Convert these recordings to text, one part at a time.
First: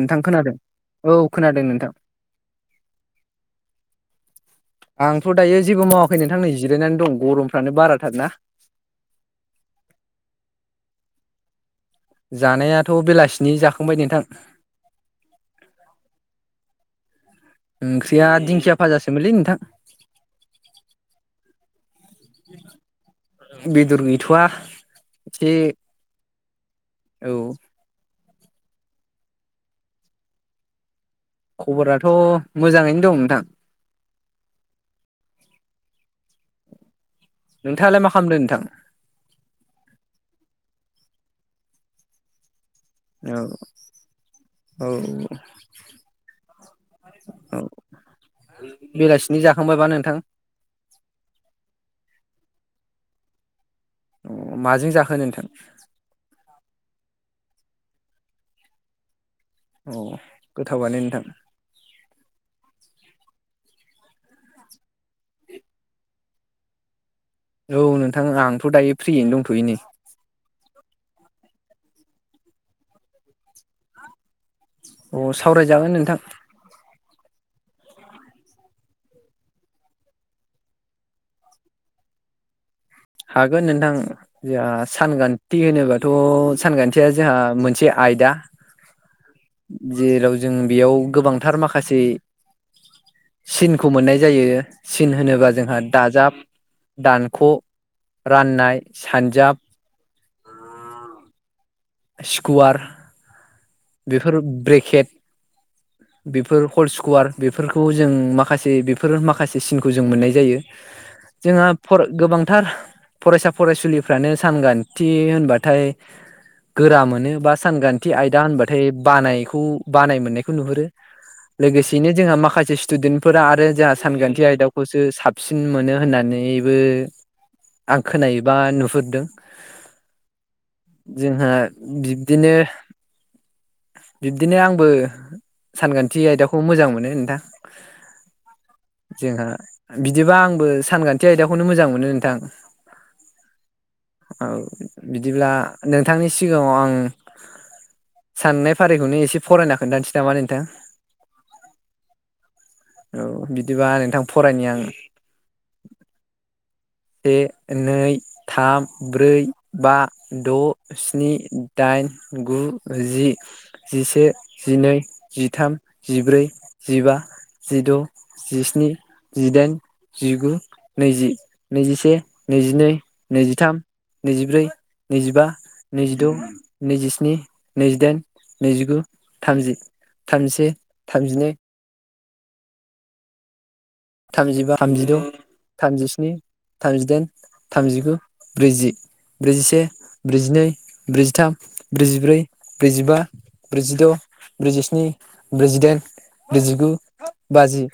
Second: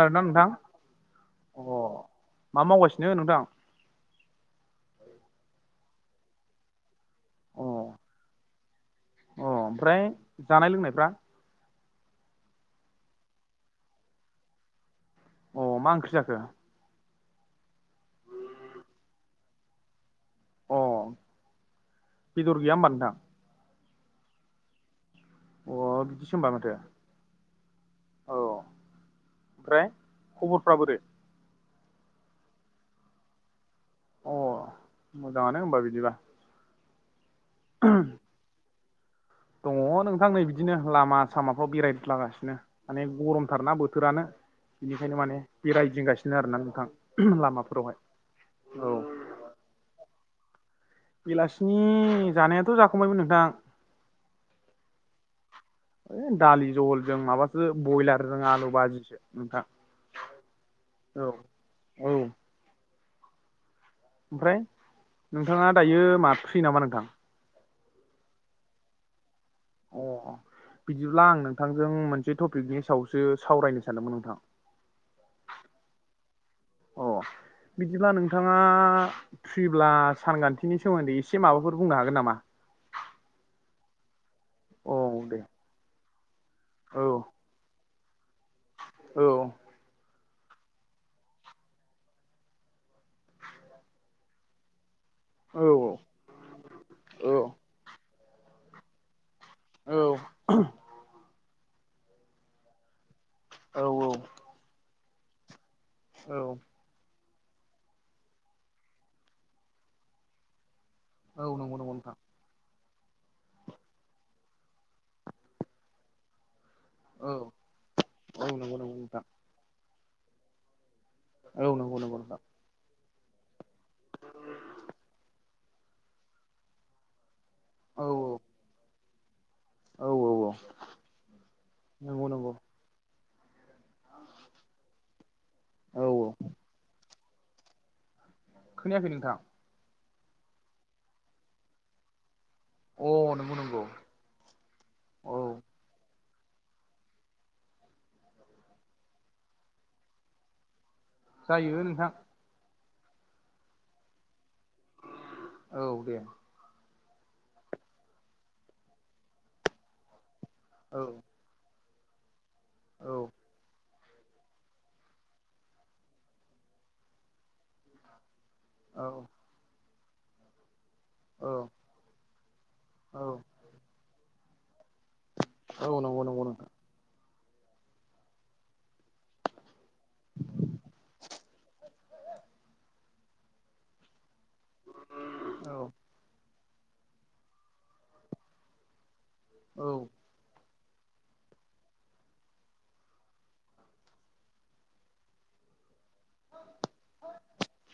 नोंथां खोनादों औ अ खोनादों नोंथां। मा मावगासिनो नोंथां आंथ' दायो जेबो मावाखै नोंथांनो जिरायनानै दं अ गरमफ्रानो बाराथार ना। अ ओमफ्राय जानाय लोंनायफ्रा जानायाथ' बेलासिनि जाखांबाय नोंथां। अ मा ओंख्रि जाखो? ओंख्रिया दिंखिया भाजासोमोनलै नोंथां। अ बेदर गैया होनबा नोंथां? बेदर गैथ'वा। एसे अ बिदिसो होनबा माथो। औ औ ओमफ्राय खबरफ्रा बोरो खबराथ' मोजाङैनो दं नोंथां। अ मोजाङानो होनबा बिदिबा। नोंथाङालाय मा खालामदों नोंथां? दङ नोंथां नै बिदिनो लामा सामाफ्राव बेरायलागासिनो माने औ गरमथारना बोथोरानो औ बिनिखायनो माने बे रायदिंगासिनो आरोना नोंथां औ लामाफोरावहाय औ बेलासिनि जाखांबायबा नोंथां? बेलासिनि जानायाथ' जाखांबायमोन नोंथां। अ माजों जाखोन नोंथां? इ दालि जहल जों माबासो बयलार जों आलु बाजिसो नोंथां। औ गोथावानो औ नोंथां। औ ओमफ्राय नोंथाङा दायो मा फ्रि नामा नोंथां? औ नोंथां आंथ' दायो फ्रियैनो दंथ'य नै। अ बिदिब्ला आं नोंथांजों मोनसे टपिकनि सायावसो सावरायनो सानदोंमोन नोंथां। अ सावरायजागोन नोंथां। औ बिदिब्ला नोंथाङा फ्रिब्ला सानखान्थिनि सोमोन्दै एसे माबाफोर बुंनो हागोन नामा? हागोन नोंथां जोंहा औ दे सानखान्थि होनोबाथ' औ सानखान्थिया जोंहा मोनसे आयदा। औ। जेराव जों बेयाव गोबांथार माखासे सिनखौ मोननाय जायो सिन होनोबा औ जोंहा दाजाब औ दानख' राननाय सानजाब। औ। स्कुवार औ बेफोर ब्रेकेट औ बेफोर हल स्कुवार बेफोरखौ जों माखासे बेफोर माखासे सिनखौ जों मोननाय जायो औ जोंहा नंगौ नंगौ नोंथां गोबांथार फरायसा फरायसुलिफ्रानो सानग्रानथि होनबाथाय गोरा मोनो औ बा सानखान्थि आयदा औ नंगौ होनबाथाय नंगौ नोंथां बानायखौ बानाय मोननायखौ नुहुरो औ नंगौ लोगोसेनो नंगौ जोंहा नोंथां माखासे स्टुदेन्टफोरा आरो जोंहा सानखान्थि आयदाखौसो साबसिन मोनो होननानैबो आं औ खोनायोबा नुहुरदों औ औ औ जोंहा नंगौ बिब्दिनो नंगौ बिबदिनो आंबो औ सानखान्थि आयदाखौ मोजां मोनो नोंथां खोनायाखै नोंथां जोंहा बिदिबा आंबो सानखान्थि आयदाखौनो मोजां मोनो नोंथां अ नंगौ नंगौ औ औ बिदिब्ला नोंथांनि सिगाङाव आं साननाय फारिखौनो एसे फरायना खोन्थानोसै नामा नोंथां जायो नोंथां औ बिदिबा नोंथां फरायनि आं औ दे से नै थाम ब्रै बा द' औ स्नि दाइन गु‌ जि औ जिसे जिनै जिथाम जिब्रै जिबा जिद' जिस्नि औ जिदाइन जिगु नैजि औ नैजिसे नैजिनै औ नैजिथाम नैजिब्रै नैजिबा औ नंगौ नैजिद' नंगौ नोंथां नैजिस्नि नैजिदाइन नैजिगु थामजि थामजिसे थामजिनै थामजिबा थामजिद' औ थामजिस्नि थामजिदाइन थामजिगु ब्रैजि ब्रैजिसे औ ब्रैजिनै ब्रैजिथाम ब्रैजिब्रै ब्रैजिबा ब्रैजिद' ब्रैजिस्नि ब्रैजिदाइन ब्रैजिगु बाजि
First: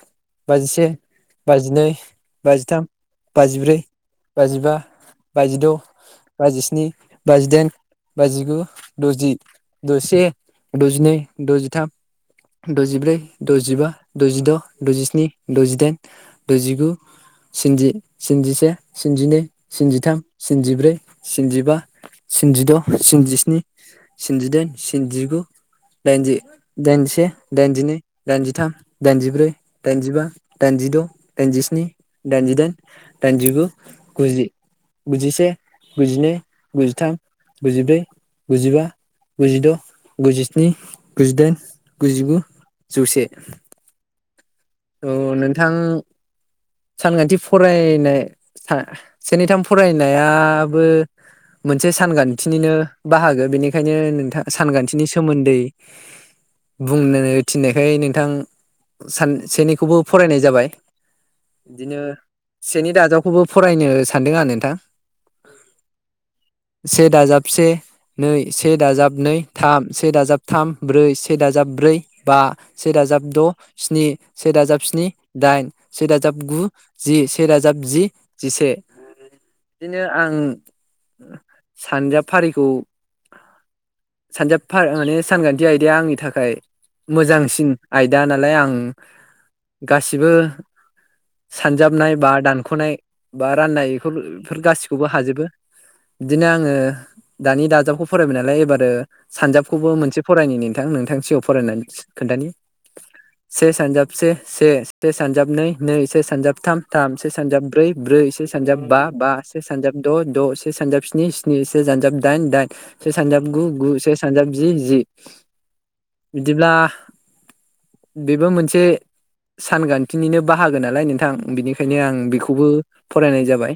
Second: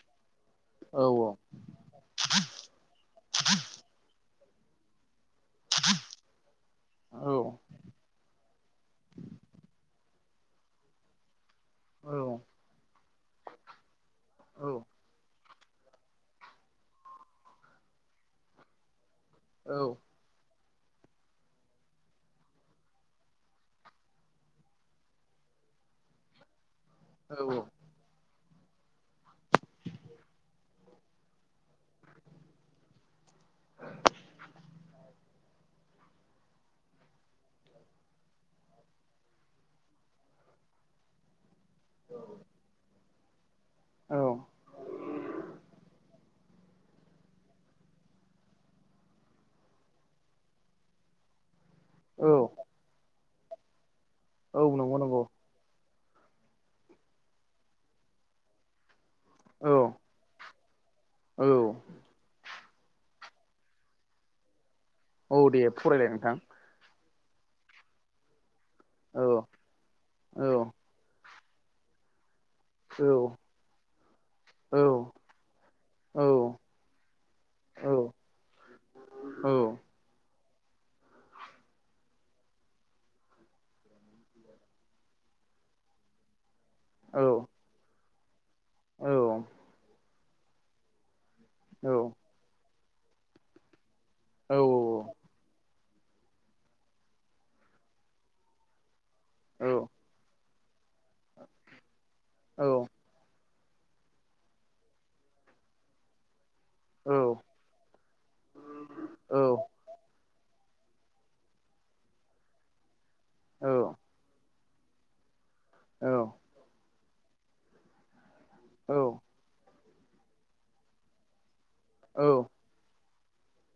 बाजिसे औ बाजिनै बाजिथाम बाजिब्रै बाजिबा बाजिद' बाजिस्नि औ बाजिदाइन बाजिगु द'जि दसे दजिनै औ द'जिथाम द'जिब्रै द'जिबा द'जिद' औ द'जिस्नि द'जिदाइन द'जिगु स्निजि स्निजिसे स्निजिनै औ स्निजिथाम स्निजिब्रै स्निजिबा स्निजिद' स्निजिस्नि स्निजिदाइन स्निजिगु दाइनजि दाइनजि से औ दाइनजिनै दाइनजिथाम दाइनजिब्रै दाइनजिबा दाइनजिद' दाइनजिस्नि दाइनजिदाइन दाइनजिगु गुजि गुजिसे गुजिनै गुजिथाम गुजिब्रै गुजिबा गुजिद' गुजिस्नि गुजिदाइन गुजिगु जौसे औ औ नोंथां सानखान्थि फरायनाय से नै थाम फरायनायाबो मोनसे औ सानखान्थिनिनो बाहागो बेनिखायनो नोंथां औ नंगौ सानखान्थिनि नंगौ सोमोन्दै बुंनो थिननायखाय नोंथां औ सानसेनिखौबो फरायनाय जाबाय औ बिदिनो सेनि दाजाबखौबो फरायनो सानदों आं नोंथां औ दे फरायलाय नोंथां से दाजाब से नै से दाजाब औ नै थाम से दाजाब औ थाम ब्रै से दाजाब ब्रै बा से औ दाजाब द स्नि। से औ दाजाब स्नि दाइन औ सेराजाब गु जि सेराजाब औ जि जिसे। औ बिदिनो आं सानजाफारिखौ। सानजाबफार माने सानखान्थि आयदाया आंनि थाखाय मोजांसिन आयदा नालाय आं। औ गासिबो सानजाबनाय बा दानखनाय बा राननायखौ बेफोर गासिबो खौबो हाजोबो बिदिनो आङो दानि दाजाबखौ फरायबाय नालाय एबारो। सानजाबखौबो मोनसे फरायनायनि नोंथां नोंथांनि सिगाङाव फरायनानै खोन्थानि। औ से सानजाब से से से सानजाब नै नै से सानजाबथाम। थाम से सानजाब ब्रै ब्रै से सानजाब बा बा से सानजाब। द द से सानजाब स्नि स्नि से सानजाब दाइन दाइन से सानजाब गु गु से सानजाब। जि जि औ बिदिब्ला बेबो मोनसे औ सानखान्थिनिनो बाहागो नालाय नोंथां बिनिखायनो आं औ बेखौबो। फरायनाय जाबाय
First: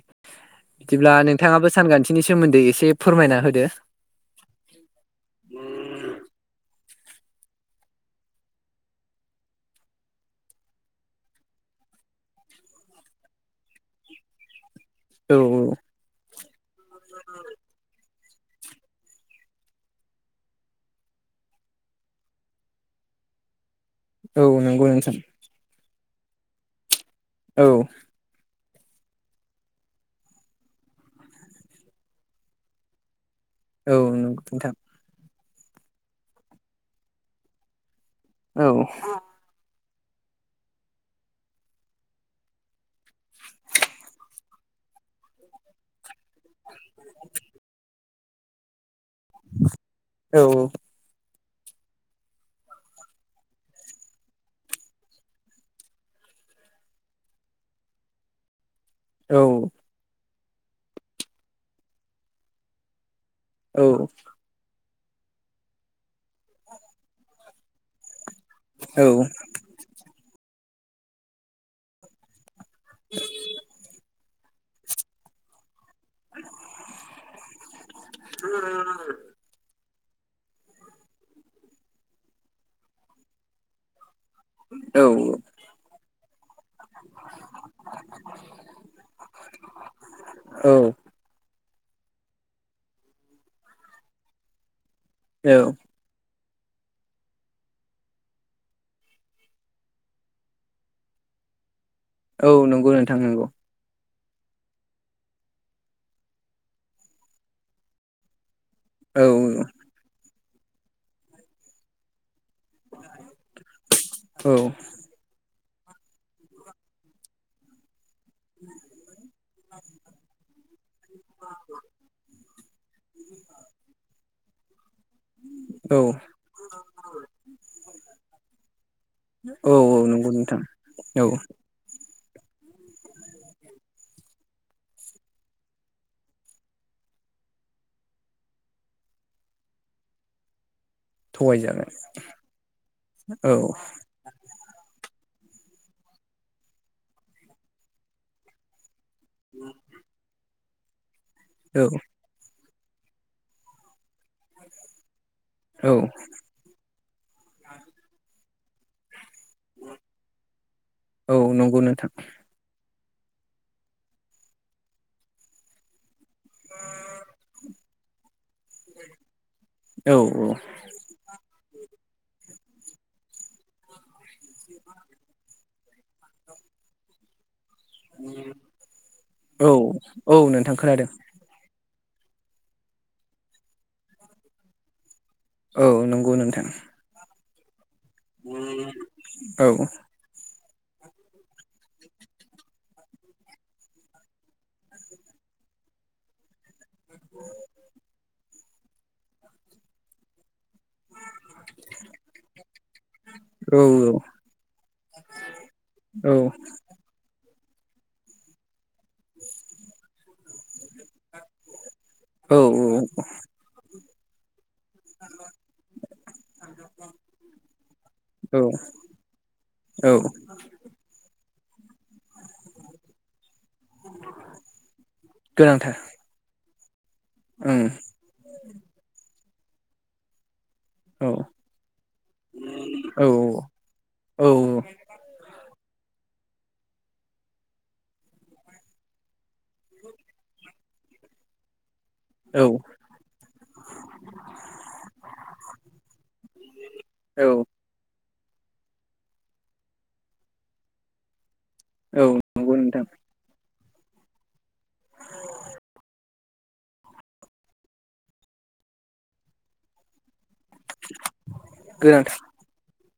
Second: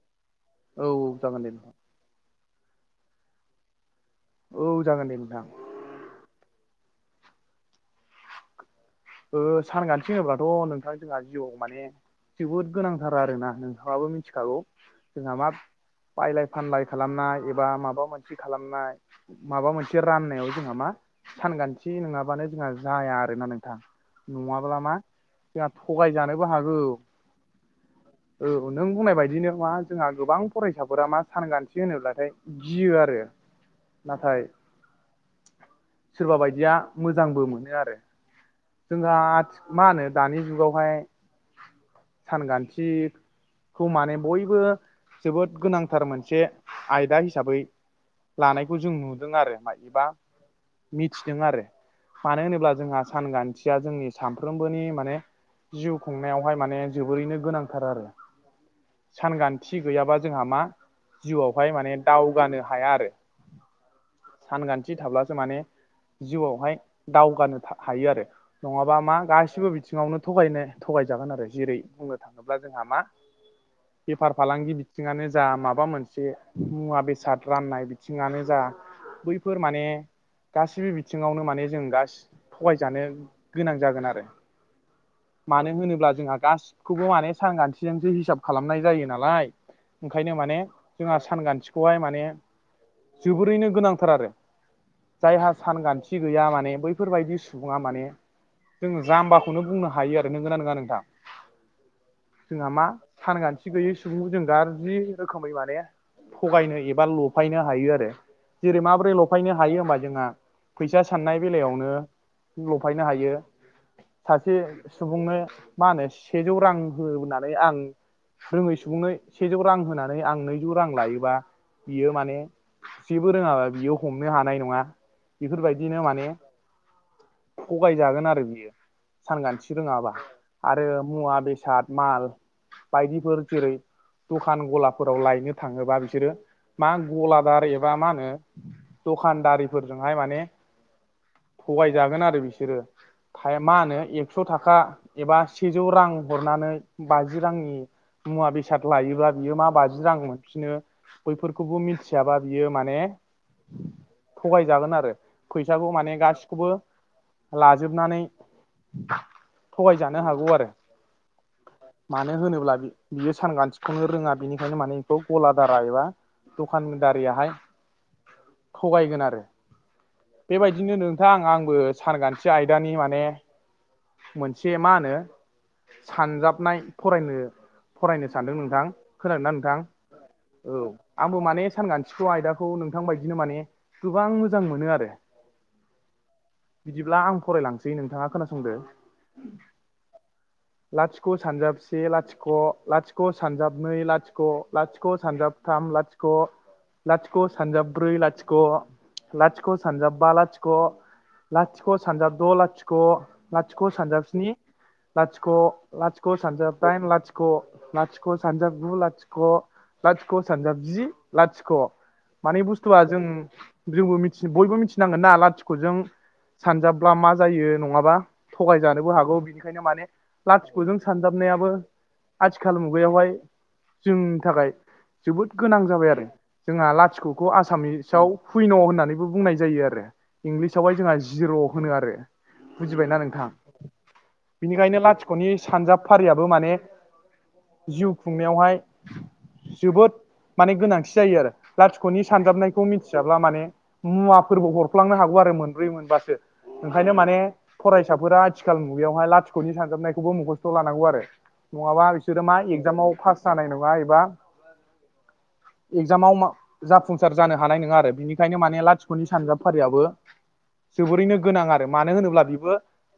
औ बिदिब्ला जागोन दे नोंथां नोंथाङाबो सानखान्थिनि सोमोन्दै एसे फोरमायना होदो। औ जागोन दे नोंथां। [inaudible] ओ सानखान्थि होनोब्ला थ नोंथां जोंहा जिउआव माने जोबोद गोनांथार आरोना नोंथाङाबो मिथिखागौ जोंहा औ मा। बायलाय फानलाय खालामनाय एबा माबा मोनसे खालामनाय। माबा मोनसे राननायाव जोंहा मा सानखान्थि नङाबानो जोंहा। जाया आरोना नोंथां औ नङाब्ला नंगौ मा नोंथां जोंहा थगायजानोबो हागौ। औ औ नों बुंनाय बायदिनो मा जोंहा गोबां फरायसाफोरा मा सानगानथि होनोब्लाथाय। गियो आरो औ नाथाय नंगौ नोंथां सोरबा बायदिया मोजांबो मोनो आरो। औ जोंहा मा होनो दानि जुगावहाय। सानखान्थि खौ माने बयबो जोबोद गोनांथार मोनसे आयदा हिसाबै। लानायखौ जों नुदों आरो मायोबा औ मिथिदों आरो। मानो होनोब्ला जोंहा सानखान्थिया जोंनि सानफ्रोमबोनि माने। जिउ खुंनायावहाय माने जोबोरैनो गोनांथार आरो। औ सानखान्थि गैयाबा जोंहा मा जिउआवहाय माने दावगानो हाया आरो। औ सानखान्थि थाब्लासो माने जिउआवहाय दावगानो हायो आरो। नङाबा मा गासिबो बिथिङावनो थगायनो थगायजागोन आरो जेरै बुंनो थाङोब्ला जोंहा मा बेफार फालांगि बिथिङानो जा माबा मोनसे। एसे मुवा बेसाद राननाय बिथिङानो जा बै। फोर माने गासिबो बिथिङावनो माने। जों गास थगायजानो गोनां जागोन आरो। औ मानो होनोब्ला जोंहा गासिखौबो माने सानखानथिजोंसो हिसाब खालामनाय जायो नालाय। ओंखायनो माने औ जोंहा सानखानथि। खौहाय माने जोबोरैनो गोनांथार आरो जायहा औ सानखान्थि गैया मान माने बैफोरबायदि सुबुङा माने जोङो जाम्बाखौनो बुंनो हायो आरो नोंगोनना नङा नोंथां। औ नंगौ नोंथां नंगौ। थि गैयै सुबुंखौ जों गाज्रि रोखोमै माने थगायनो एबा लफायनो हायो आरो। जेरै माबोरै औ लफायनो हायो होमबा जोंहा फैसा साननाय बेलायावनो लफायनो हायो औ सासे सुबुंनो मा होनो सेजौ रां हो होनानै आं रोङै सुबुंनो सेजौ रां होनानै आं नैजौ रां लायोबा बियो माने जेबो रोङाबा बियो हमनो हानाय नङा। औ। बेफोरबायदिनो माने थगायजागोन आरो बियो। औ सानखान्थि औ रोङाबा नंगौ नोंथां आरो औ मुवा बेसाद माल बायदि फोर जेरै दखान गलाफोराव लायनो थाङोबा बिसोरो मा गलादार एबा मा होनो दखानदारिफोरजोंहाय माने थगायजागोन आरो बिसोरो औ थाय मा होनो ए कस' थाखा एबा सेजौ रां हरनानै बाजि रांनि मुवा बे साद लायोब्ला बियो मा बाजि रां मोनफिनो बैफोरखौबो औ मिथि थियाबा बियो माने थगायजागोन आरो फैसाखौ औ माने खौबो लाजोबनानै थगायजानो हागौ आरो औ नंगौ नोंथां मानो होनोब्ला बियो सानखान्थिखौनो रोङा बेनिखायनो माने बेखौ गलादारा एबा दखानदारियाहाय थगायगोन आरो औ बेबायदिनो नोंथां आं आंबो सानखान्थि आयदानि माने मोनसे मा होनो सानजाबनाय फरायनो फरायनो सानदों नोंथां खोनादोंना औ नोंथां नोंथां औ खोनादों आंबो माने सानखान्थि सु आयदाखौ नोंथां बायदिनो माने गोबां मोजां मोनो आरो। औ नंगौ नोंथां। बिदिब्ला आं फरायलांसै नोंथाङा खोनासंदो। [inaudible] लाथिख' सानजाब से लाथिख' लाथिख' सानजाब नै लाथिख' लाथिख' सानजाब थाम लाथिख' ख लाथिख' सानजाब्रै लाथिख' लाथिख' सानजाबबा लाथिख' लाथिख' लाथिख' सानजाब द' लाथिख' औ लाथिख सानजाब सिनि लाथिख' लाथिख सानजाब डाइन लाथिख' लाथिख' सानजाब गु लाथिख' लाथिख' सानजाब जि लाथिख' औ मानि बुस्थुआ जों जोंबो मिथि बयबो मिथि नांगोन ना लाथिख'जों सानजाबब्ला मा जायो नङाबा औ थगायजानोबो हागौ बिनिखायनो माने औ लाथिख'जों सानजाबनायाबो आथिखाल मुगायावहाय जोंनि थाखाय जोबोद गोनां गोनांथार जाबाय आरो जोंहा लाथिख'खौ ओं आसामिसाव पुइन' होननानैबो बुंनाय जायो आरो इंलिसावहाय जोंहा औ जिर' होनो आरो बुजिबायना औ नों थां बिनिखायनो लाथिख'नि सानजाब फारियाबो माने जिउ खुंनायावहाय जोबोद माने गोनांथि जायो आरो। लाथिख'नि औ सानजाबनायखौ मिथियाब्ला माने मुवाफोरबो हरफ्लांनो हागौ आरो मोनब्रै मोनबासो। ओंखायनो माने औ फरायसाफोरा आथिखाल मुगायावहाय लाथिख'नि सानजाबनायखौबो मखस्थ' लानांगौ आरो। नङाबा औ बिसोरो मा नंगौ नोंथां एकजामाव पास जानाय नङा एबा एकजामाव मा जाफुंसार जानो हानाय नङा आरो बेनिखायनो माने लाथिख'नि सानजाबफारियाबो जोबोरैनो गोनां आरो मानो गोनांथार होनोब्ला बेबो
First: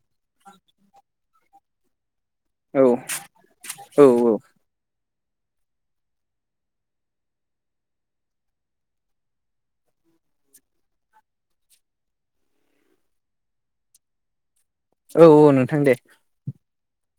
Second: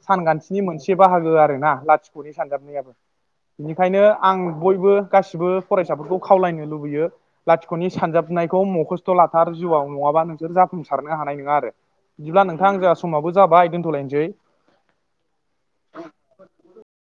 सानखान्थिनि मोनसे बाहागो आरोना लाथि ख'नि औ सानजाबनायाबो बिनिखायनो औ आं बयबो गासिबो फरायसाफोरखौ खावलायनो लुबैयो लाथिख'नि सानजाबनायखौ मखास्थ' लाथार जिउआव नङाबा नोंसोर जाफुंसारनो हानाय नङा आरो। बिदिब्ला नोंथां जोंहा समाबो जाबाय दोनथ'लायनोसै। औ औ नोंथां दे। [unintelligible]